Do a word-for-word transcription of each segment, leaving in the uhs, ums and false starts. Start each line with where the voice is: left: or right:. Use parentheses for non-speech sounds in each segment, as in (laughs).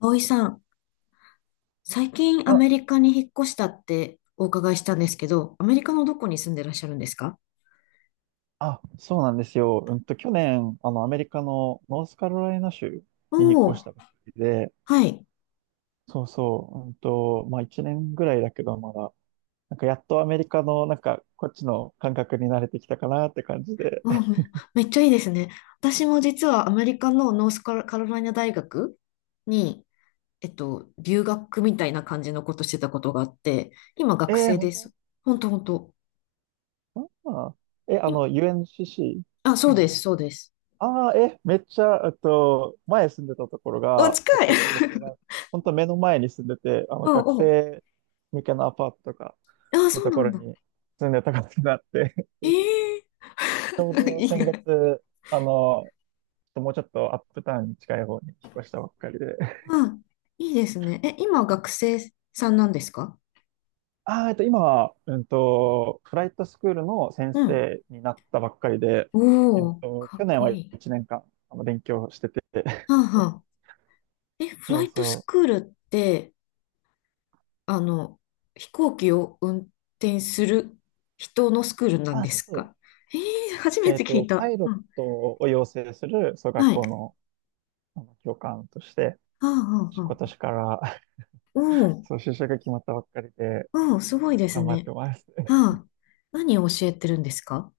left: 葵さん、最近ア
right: あ、
left: メリカに引っ越したってお伺いしたんですけど、アメリカのどこに住んでらっしゃるんですか？
right: あ、そうなんですよ。うんと、去年、あの、アメリカのノースカロライナ州
left: お
right: に引っ
left: おー、
right: 越したばっかりで、
left: はい。
right: そうそう、うんと、まあ、いちねんぐらいだけど、まだ、なんか、やっとアメリカの、なんか、こっちの感覚に慣れてきたかなって感じで。
left: おー
right: (laughs)
left: め、めっちゃいいですね。私も実はアメリカのノースカロカロライナ大学に、えっと、留学みたいな感じのことしてたことがあって、今学
right: えー、
left: 生
right: 本
left: で
right: 当？
left: す。ほんとほんと。
right: あーえ、あ
left: い、
right: の、
left: あ、そ
right: ユーエヌシーシー
left: うです、
right: の、
left: そうです。
right: ああ、え、めっちゃ、えっと、前住んでたところ
left: お、
right: が、
left: 近
right: そ
left: い
right: こか
left: (laughs)
right: ら、本当目の前に住んでて、あの、
left: お
right: 学
left: お、
right: 生向けのアパートとか
left: あ、
right: の
left: そう
right: と
left: な
right: こ
left: ん
right: ろ
left: だ。
right: に住んでたことがあって、
left: ええ
right: ちょう
left: ー (laughs)
right: ど
left: 意
right: 先
left: 外。
right: 月、あの、もうちょっとアップタウンに近い方に引っ越したばっかりで。(laughs)
left: あ、いいですね。え、今学生さんなんですか？
right: あー、えっと、今は、うんと、フライトスクールの先
left: うん。
right: 生になったばっかりで、え
left: お
right: っ
left: お、
right: と、
left: か
right: 去
left: っ
right: 年
left: こ
right: は
left: いい。
right: いちねんかん、あの、勉強してて。
left: はあは
right: (laughs)
left: あ。え、フ
right: そ
left: ラ
right: う
left: イトス
right: そう。
left: クールって、あの、飛行機を運転する人のスクールなん
right: あ、
left: で
right: そ
left: す
right: うそう。
left: か？えー、初め
right: え
left: て
right: っ
left: 聞い
right: と、パ
left: た。
right: イロ
left: う
right: ッ
left: ん。
right: トを養成する、そう、学
left: はい。
right: 校
left: は
right: の、あの教官として、
left: あはあは
right: 今
left: あ。
right: 年から、(laughs)
left: おお、
right: そう、就職が決まったばっかりで、
left: おお、すごいです
right: 頑張っ
left: ね。
right: てます。
left: はあ。何を教えてるんですか？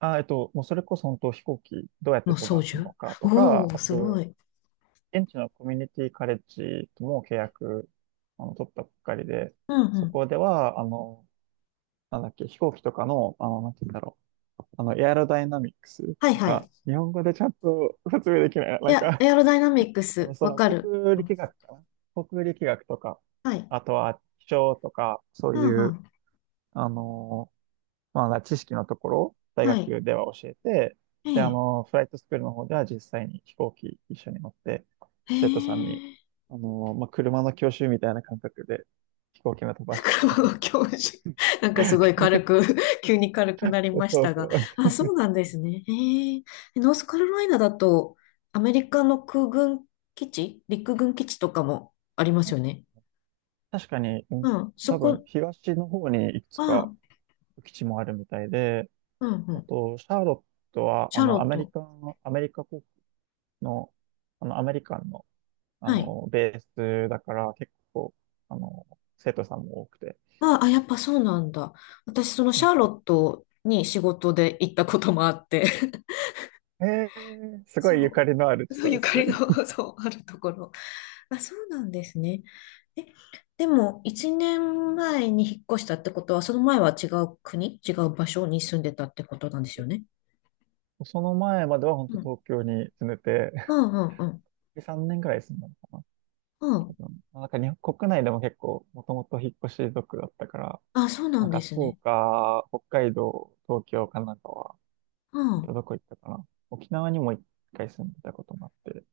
right: あ、えっと、もうそれこそ本当飛行機どうやって
left: の
right: 飛
left: 操
right: ばすの
left: 縦
right: かと
left: お
right: か、
left: お、
right: あ
left: すご
right: と、
left: い。
right: 現地のコミュニティカレッジとも契約、あの、取ったばっかりで、
left: うんう
right: そ
left: ん。
right: こでは、あの、なんだっけ、飛行機とかの、あの、なんて言うんだろう、あの、エアロダイナミックス、
left: はい
right: なん
left: は
right: か、
left: い。
right: 日本語でちゃんと説明できない、
left: い
right: なん
left: や、
right: か、
left: エアロダイナミック
right: あの、
left: ス、
right: そ
left: わ
right: の、
left: か
right: 航
left: る。
right: 空
left: うん
right: 力学かな航空力学とか、
left: はい。
right: あとは、気象とか、そう
left: うん
right: い
left: う
right: う、
left: ん。
right: あの、まあ、だから知識のところ、大
left: はい。
right: 学では教えて、
left: え
right: で、あ
left: え。
right: の、フライトスクールの方では実際に飛行機一緒に乗って、
left: へ
right: 生徒さんに、
left: え。
right: あの、まあ、車の教習みたいな感覚で飛行機の飛
left: (laughs)
right: ばし方を教
left: 袋
right: え
left: の
right: てま
left: 教授。(laughs) なん
right: す。
left: かすごい軽
right: (laughs)
left: く (laughs) 急に軽くなりまし
right: そう
left: た
right: そ
left: が。
right: う。
left: あ、そうなんですね。へえ。ノースカロライナだと、アメリカの空軍基地、陸軍基地とかもありますよね。
right: 確かに、うん。
left: うん。そ
right: 多分
left: こ、
right: 東の方にいくつか
left: あ、
right: 基地もあるみたいで、
left: うんう
right: あ
left: ん。
right: と、シャーロットは、
left: シ
right: あ
left: ャー
right: の、
left: ロ
right: ア
left: ッ
right: メリ
left: ト。
right: カの、アメリカ国の、あの、アメリカンの、あ
left: はい。
right: の、ベースだから、結構、あの、生徒さんも多くて、
left: あ、あ、やっぱそうなんだ。私、そのシャーロットに仕事で行ったこともあって。
right: ええー、すごいゆか
left: そ
right: りのある
left: う。
right: 地
left: そう、
right: なんで
left: ゆ
right: す
left: か
right: ね。
left: りの、そう、あるところ。あ、そうなんですね。え、でも、一年前に引っ越したってことは、その前は違う国、違う場所に住んでたってことなんですよね。
right: その前までは本当
left: うん。
right: 東京に住んでて、
left: うんうんうん。
right: (laughs) さんねんくらい住んだのかな、
left: う
right: 多
left: ん。
right: 分。なんか日本国内でも結構もともと引っ越し族だったから、
left: あ、そうな
right: な
left: ん
right: んか
left: です
right: 福
left: ね。
right: 岡、北海道、東京、神奈川、
left: う
right: あと
left: ん。
right: どこ行ったかな。沖縄にも一回住んでたこともあって、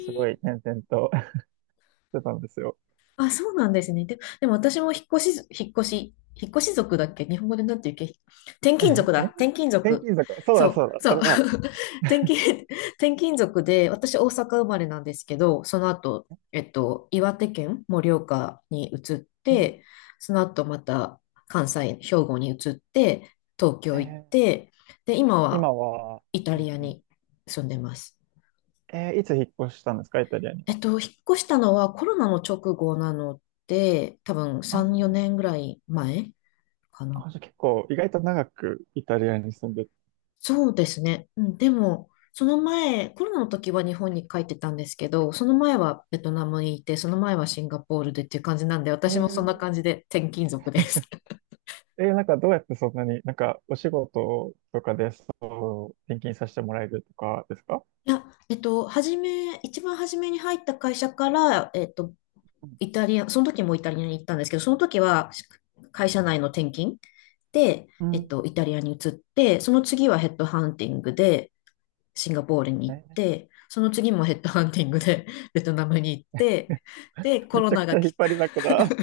right: す
left: え
right: ごい転々と (laughs) してたんですよ。
left: あ、そうなんですね。で、でも私も引っ越し、引っ越し、引っ越し族だっけ？日本語でなんて言うっけ？転勤
right: (laughs)
left: 族
right: え、
left: だ。転勤
right: 転
left: 族。
right: 勤族、そうだ
left: そ
right: そ
left: う、
right: うだ、
left: そ
right: そ
left: う。
right: れだ。
left: (laughs) 転勤、転勤族で、私大阪生まれなんですけど、その後、えっと、岩手県盛岡に移っ
right: うん。
left: て、その後また関西、兵庫に移って、東
right: え
left: 京行っ
right: ー
left: て、で、今は
right: 今は、
left: イタ
right: うん
left: リア
right: うん。
left: に住んでます。
right: えーいつ引っ越したんですか、イタリアに
left: え
right: は？
left: っと、引っ越したのはコロナの直後なので、多分
right: あ
left: さん、4
right: あ
left: 年ぐらい前かな。
right: あ、じゃあ結構意外と長くイタリアに住んでて、
left: そうですね。うん、でも、その前、コロナの時は日本に帰ってたんですけど、その前はベトナムにいて、その前はシンガポールでっていう感じなんで、
right: え
left: 私もそんな
right: ー
left: 感じで転勤族です。(laughs)
right: えーなんかどうやってそんなに、なんかお仕事とかでそう転勤させてもらえるとかですか？
left: いや、えっと、初め、一番初めに入った会社から、えっと、イタリア、その時もイタリアに行ったんですけど、その時は会社内の転勤で、
right: う
left: えっ
right: ん。
left: と、イタリアに移って、その次はヘッドハンティングでシンガポールに行っ
right: え
left: て、その次もヘッドハンティングで (laughs) ベトナムに行って、で、コ
right: め
left: ロ
right: ちゃ
left: ナ
right: くち
left: が
right: ゃ引
left: 来
right: っ
left: た、
right: 張りだこだ。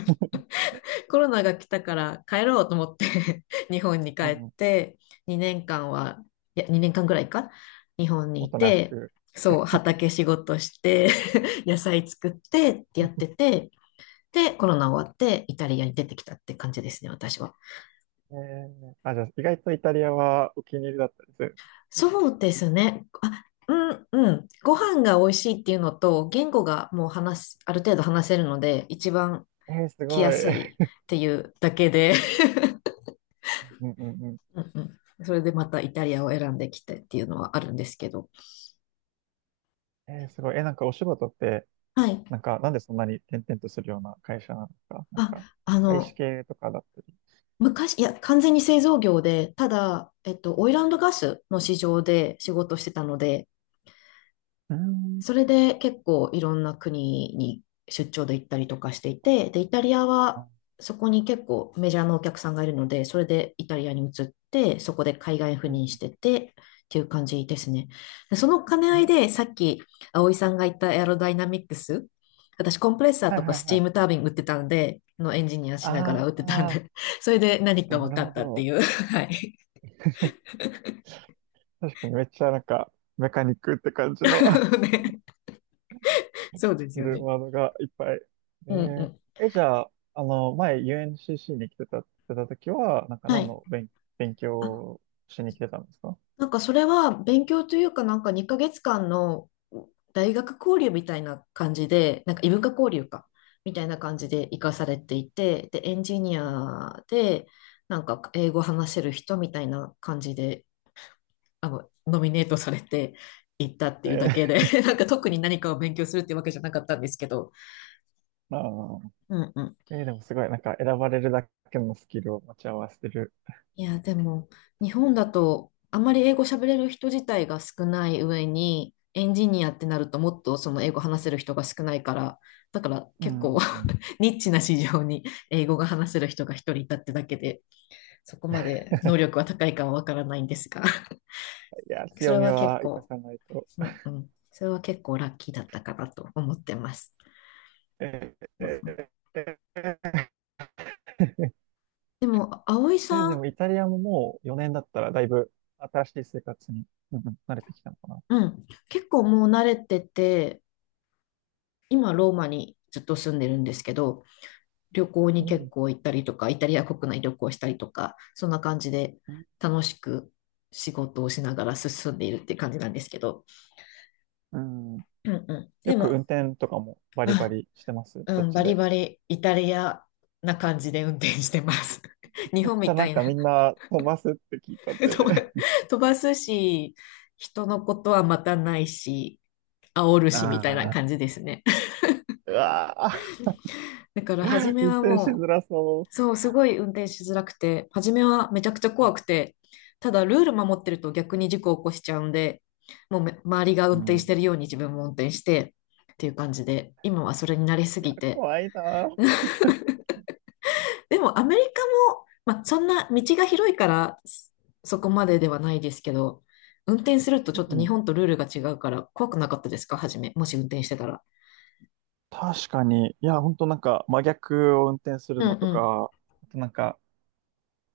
left: (laughs) コロナが来たから帰ろうと思って (laughs) 日本に帰
right: う
left: っ
right: ん。
left: て、にねんかんは、いや、にねんかんぐらいか、日本に
right: お
left: い
right: となし
left: て、
right: く。
left: そう、畑仕事して (laughs) 野菜作ってってやってて、で、コロナ終わってイタリアに出てきたって感じですね、私は。
right: えーあ、じゃあ意外とイタリアはお気に入りだったです。
left: そうですね。あ、うん、うん。ご飯が美味しいっていうのと、言語がもう話す、ある程度話せるので、一番
right: えー、す
left: 来
right: ご
left: や
right: い。
left: す
right: う
left: いっていうだけで、
right: んうんうん。
left: (laughs) うんうん。それでまたイタリアを選んできてっていうのはあるんですけど。
right: えー、すごい。えーなんかお仕事って、
left: はい。
right: なんかなんでそんなに転々とするような会社なのか、なんか
left: あ、あ
right: 外資
left: の、
right: 系とかだったり。
left: 昔、いや、完全に製造業で、ただ、えっと、オイルガスの市場で仕事してたので、
right: うーん。
left: それで結構いろんな国に出張で行ったりとかしていて、で、イタリアは
right: あ、
left: そこに結構メジャーなお客さんがいるので、それでイタリアに移って、そこで海外赴
right: うん
left: 任しててっていう感じですね。でその兼ね
right: う
left: 合い
right: ん、
left: でさっき葵さんが言ったエアロダイナミックス、私コンプレッサー
right: はい
left: とか
right: はい
left: スチ
right: は
left: ー
right: い。
left: ムタービン打ってたんで、のエンジニアしながら打
right: あ
left: ってたん
right: あ、
left: で、(laughs) それで何か
right: な
left: 分
right: る
left: かっ
right: ほ
left: たって
right: ど。
left: いう。はい。
right: 確かにめっちゃなんか、メカニックって感じの (laughs)
left: (laughs) ねそうです
right: す
left: よ
right: る
left: ね。
right: ワードがいっぱい。え
left: うんうん。
right: ー、え、じゃあ、あの、前 ユーエヌシーシー に来てた、来てた時は、なんか
left: は
right: 何
left: い。
right: の勉、勉強をしに来てたんですか？
left: なんかそれは勉強というかなんかにかげつかんの大学交流みたいな感じで、なんか異文化交流か、みたいな感じで活かされていて、で、エンジニアで、なんか英語話せる人みたいな感じで、あの、ノミネートされていったっていうだけ
right: (laughs) え
left: で、(laughs) なんか特に何かを勉強するってわけじゃなかったんですけど、
right: ー。(laughs) あ
left: うんうん
right: ーえーでもすごい、なんか選ばれるだけのスキルを持ち合わせてる。
left: いや、でも、日本だと、あんまり英語喋れる人自体が少ない上に、エンジニアってなると、もっとその英語話せる人が少ないから、だから
right: うんう
left: 結構
right: んうん。
left: (laughs) ニッチな市場に英語が話せる人が一人いたってだけで、そこまで能力は高いかはわからないんですが、
right: いや、
left: (laughs) そ
right: 強
left: れ
right: み
left: は結
right: は活か
left: 構、
right: さないと。
left: うんうん、それは結構ラッキーだったかなと思ってます。
right: えー
left: うんうん、
right: えー
left: でも、葵
right: え、
left: さ
right: で
left: ん、
right: もイタリアももうよねんだったらだいぶ新しい生活に、うんうん、慣れてきたのかな。
left: うん、結構もう慣れてて、今ローマにずっと住んでるんですけど、旅行に
right: う
left: 結
right: ん
left: 構行ったりとか、イタリア国内旅行したりとか、そんな感じで
right: うん。
left: 楽しく仕事をしながら進んでいるって感じなんですけど、
right: うん。
left: うんうん。
right: よ
left: で
right: く運
left: も、
right: 転とかも
left: (laughs)
right: バリバ
left: あ、
right: リしてます、そ
left: う
right: っ
left: ん、
right: ち
left: バリ
right: で。
left: バリイタリアな感じで運転してます。(laughs) 日
right: そっ
left: 本
right: ち
left: み
right: は
left: た
right: なん
left: いな
right: かみんな飛ばすって聞いた
left: (laughs)
right: ん
left: 飛ば、
right: で。
left: (laughs) 飛ばすし、人のことはまたないし、煽る
right: (laughs)
left: しみたいな
right: あ
left: 感じ
right: あ。
left: ですね。
right: うわあ。
left: だから初
right: (laughs)
left: め
right: 運
left: は
right: 転し
left: も
right: づ
left: う
right: らそ
left: そう、すごい運転しづらくて、初めはめちゃくちゃ怖くて、ただルール守ってると逆に事故を起こしちゃうんで、もうめ周りが
right: う。う
left: 運転して
right: ん。
left: るように自分も運転してっていう感じで、今はそれに慣れす
right: いや、
left: ぎて。
right: 怖いなあ。
left: でもアメリカも、まあ、そんな道が広いからそそこまでではないですけど、運転するとちょっ
right: う
left: と日
right: ん。
left: 本とルールが違うから怖くなかったですか初め、もし運転してたら。
right: 確かに。いや、ほんとなんか真逆を運転す
left: う
right: る
left: ん
right: のと
left: うん。
right: か、あとなんか、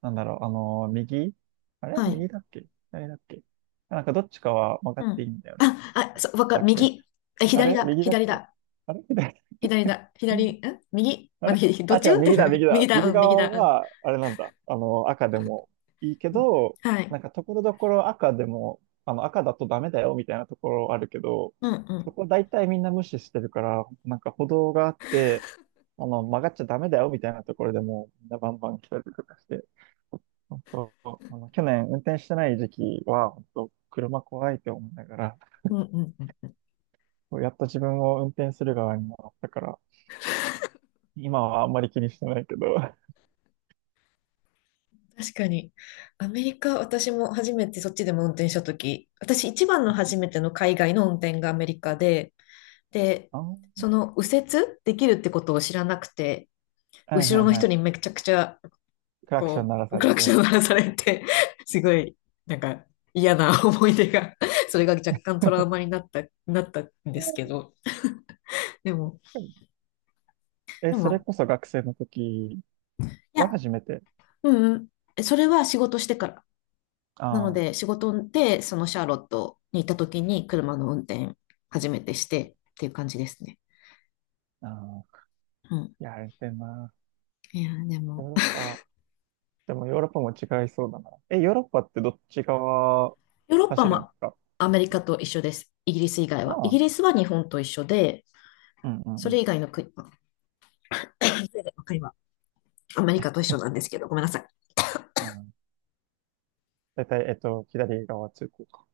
right: なんだろう、あのー右、あれ、
left: はい。
right: 右だっけ？左だっけ？なんかどっちかは分か
left: う
right: ってい
left: ん。
right: いんだよね。
left: あ、あ、
right: どっ
left: そう、わ
right: ち
left: か
right: だ
left: る。
right: っけ？
left: 右。え、
right: あ
left: 左
right: れ、
left: だ。
right: 右だっ
left: 左
right: け？
left: だ。
right: あれ、左だっけ？
left: 左だ、左、ん右
right: あ
left: ま
right: れ、
left: で、(laughs) ど
right: あ、
left: っち
right: 違う、
left: 運
right: 右だ、
left: 転だ
right: 右
left: (laughs)
right: だ。
left: 右だ、
right: 右
left: うん、右
right: 側
left: だ、うん。
right: は、あれなんだ。あの、赤でもいいけ
left: うん
right: ど、
left: はい。
right: なんか、ところどころ赤でも、あの、赤だとダメだよ、みたいなところあるけど、
left: うん、う
right: そ
left: ん。
right: こ大体みんな無視してるから、なんか歩道があって、あの、曲がっちゃダメだよ、みたいなところでも、みんなバンバン来たりとかして、本当、あの、去年運転してない時期は、本当、車怖いって思いながら、
left: うん、うん、うん。
right: やっと自分を運転する側になったから、今はあんまり気にしてないけど、
left: 確かに。アメリカ、私も初めてそっちでも運転したとき、私一番の初め
right: (laughs)
left: ての海外の運転がアメリカで、で、
right: あん、
left: その右折できるってことを知らなくて、
right: はい
left: 後
right: はい
left: ろの
right: は
left: 人に
right: い。
left: めちゃくちゃ、
right: クラクション
left: こ
right: 鳴ら
left: う、
right: さ
left: ク
right: れ
left: ラクシ
right: て。
left: ョン鳴らされて、(laughs) すごい、なんか嫌な思い出が、それが若干トラウマになった、なったんですけ
right: (laughs)
left: ど、でも、
right: え、
left: で
right: それ
left: も、
right: こそ学生の時
left: いや、
right: が初めて？
left: うんうん。それは仕事してから。なの
right: あ
left: で、仕事で、そのシャーロットに行った時に車の運転初めてしてっていう感じですね。
right: あ、ああ、
left: うん。
right: いやあれてな。
left: いや、で
right: ヨ
left: も、
right: ーロッパ、でもヨーロッパも違いそうだな。え、ヨーロッパってどっち側
left: (laughs) ヨーロッパ
right: 走るん
left: も
right: ですか？
left: アメリカと一緒です。イギリス以外は。
right: あ
left: イギ
right: あ、
left: リスは日本と一緒で、
right: うんうん
left: そ
right: う
left: れ
right: ん。
left: 以外の国、(coughs) それ以外 (coughs) の国はアメリカと一緒なんですけど、ごめんなさい。
right: うん。大体、えっと、左側通行か。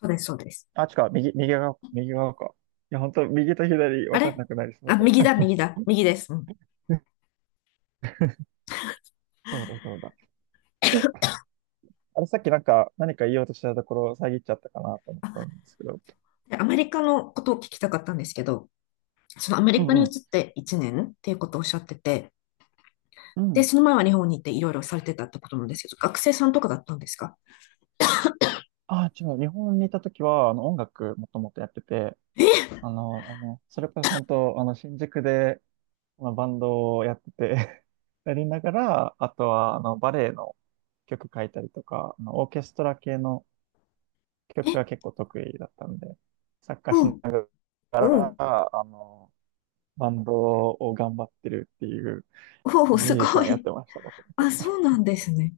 left: そうです、そうです。
right: あ、違う、右、右側、右側か。いや、本当右と左
left: あ
right: 分かん
left: れ
right: なくなりそ
left: あ、右
right: う。
left: だ、右だ、右です。うん。
right: (laughs) そうだ、そうだ。うん。あれ、さっきなんか、何か言おうとしたところ、遮っちゃったかなと思ったん
left: あ、
right: ですけど。
left: でアメリカのことを聞きたかったんですけど、そのアメ
right: う
left: リ
right: ん
left: カに
right: う
left: 移っ
right: ん。
left: ていちねんっていうことをおっしゃってて、
right: う
left: で、
right: ん。
left: その前は日本に行っていろいろされてたってことなんですけど、学生さんとかだったんですか？
right: ああ、違う。日本にいた時は、あの、音楽もともとやってて、
left: え、
right: あの、あの、それこそ本当、あの、新宿で、まあの、バンドをやってて (laughs) やりながら、あとは、あの、バレエの曲書いたりとか、あの、オーケストラ系の曲が
left: え、
right: 結構得意だったんで、作家
left: う
right: し
left: ん、
right: なが
left: う
right: ら、
left: ん、
right: あの、バンドを頑張ってるっていう、
left: おお、
right: ミ
left: す
right: ュージシ
left: ご
right: ャンやっ
left: い。
right: てました、もと
left: あ、
right: も
left: そ
right: と。
left: うなんですね。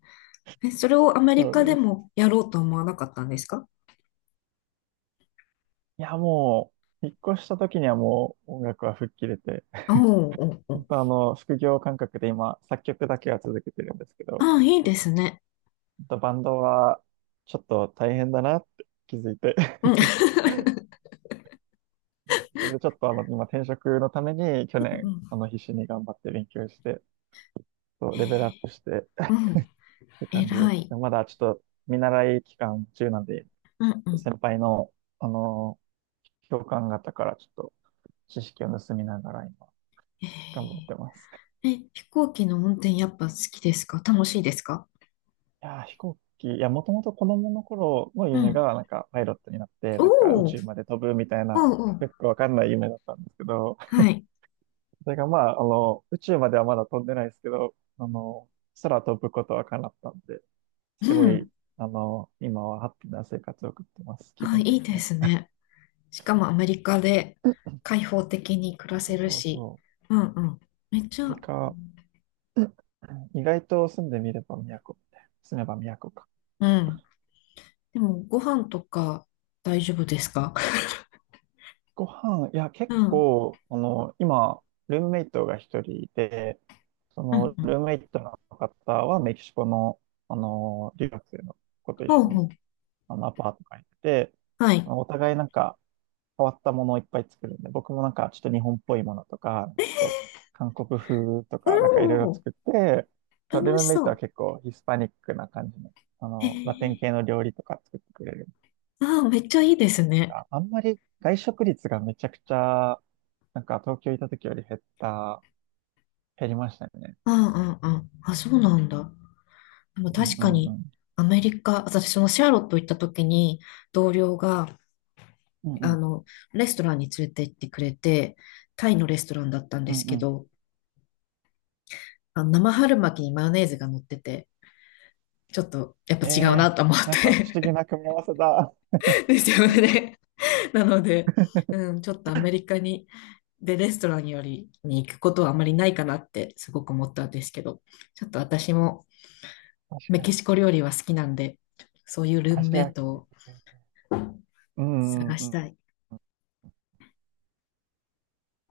left: え、それをアメリ
right: そう
left: カで
right: です。
left: もやろうと思わなかったんですか？
right: いや、もう、引っ越した時にはもう音楽は吹っ切れて、
left: おお、おーお
right: 本
left: ー。
right: 当あの、副業感覚で今、作曲だけは続けてるんですけど、
left: あ、いいですね。
right: 本当バンドはちょっと大変だなって気づいて
left: うん。
right: (laughs) それでちょっとあの、今転職のために
left: (laughs)
right: 去
left: うんう
right: 年、
left: ん
right: あの、必死に頑張って勉強して、そ
left: え
right: うレベルアッ
left: ー
right: プして (laughs) っ
left: うん
right: て感じで
left: 偉
right: す。
left: い。
right: でまだちょっと見習い期間中なんで、
left: うんうん。
right: 先輩の、あの、教官方からちょっと知識を盗みながら今、頑張っ
left: え
right: てます。
left: ええ、飛行機の運転やっぱ好きですか？楽しいですか？
right: いやー、飛行機、いや、もともと子供の頃の
left: う
right: 夢
left: ん。
right: が、なんか、パイロットになって、
left: お
right: なんか、宇
left: お、おう
right: 宙まで飛ぶみたいな、
left: おう、
right: よくわかんない夢だったんですけど、
left: はい。
right: それが、まあ、あの、宇宙まではまだ飛んでないですけど、あの、空飛ぶことは叶ったんで、
left: う
right: すごい、
left: ん。
right: あの、今はハッピーな生活を送ってます、気
left: あ、
right: 分
left: いい
right: 的
left: で
right: には。
left: すね。しかもアメリカで開放的に暮ら
right: そ
left: せ
right: う
left: る
right: そう
left: し、
right: そ
left: うんうん。めっち
right: う。
left: ゃ、
right: 何か、(clears throat) 意外と住んでみれば都みたいな。住めば都か。
left: うん。でも、ご飯とか大丈夫ですか？ (laughs)
right: ご飯、いや、
left: う
right: 結
left: ん、
right: 構、あの、今、ルームメイトが一人いて、そ
left: う
right: の、
left: ん、うん。
right: ルームメイトの方はメキシコの、あの、留学生の子と一
left: ほう
right: 緒に、
left: ほう。
right: あの、アパート借りてて、
left: は
right: あ
left: い。
right: のお互いなんか、変わったものをいっぱい作るんで、僕もなんか、ちょっと日本っぽいものとか、ちょっと韓国風と
left: お
right: か、なんかいろいろ
left: ー、
right: 作って、ル
left: 楽
right: ーム
left: し
right: メイトは
left: そ
right: 結構ヒスパニックな感じの、あ
left: う。
right: の、ラテン
left: へ
right: 系の料理とか作ってくれる
left: あーめっちゃいいですね。
right: かあんまり外食率がめちゃくちゃ、なんか東京いた時より減った、減りましたね。
left: うんうんうん。あ、そうなんだ。でも
right: うん
left: 確
right: う
left: か
right: んう
left: に、
right: ん。
left: アメリカ、私もシャーロット行った時に、同僚が、
right: うんう
left: あ
right: ん。
left: の、レストランに連れて行ってくれて、タイのレストランだったんで
right: うん
left: す
right: う
left: け
right: ん。
left: ど、あの生春巻きにマヨネーズが乗ってて、ちょっとやっぱ
right: え
left: 違うな
right: え、
left: と思っ
right: なんか不思議
left: て
right: な組み合わせだ。
left: (laughs) ですよ
right: (laughs)
left: ね。なので、うん、ちょっとアメリカに、で、レストランよりに行くことはあまりないかなってすごく思ったんですけど、ちょっと私も
right: 確
left: メ
right: か
left: キ
right: に。
left: シコ料理は好きなんで、そういうルー
right: ア
left: ム
right: ジ
left: メ
right: ア
left: イ
right: 系。
left: トを
right: うん
left: 探
right: う
left: し
right: ん
left: た
right: うん。
left: い。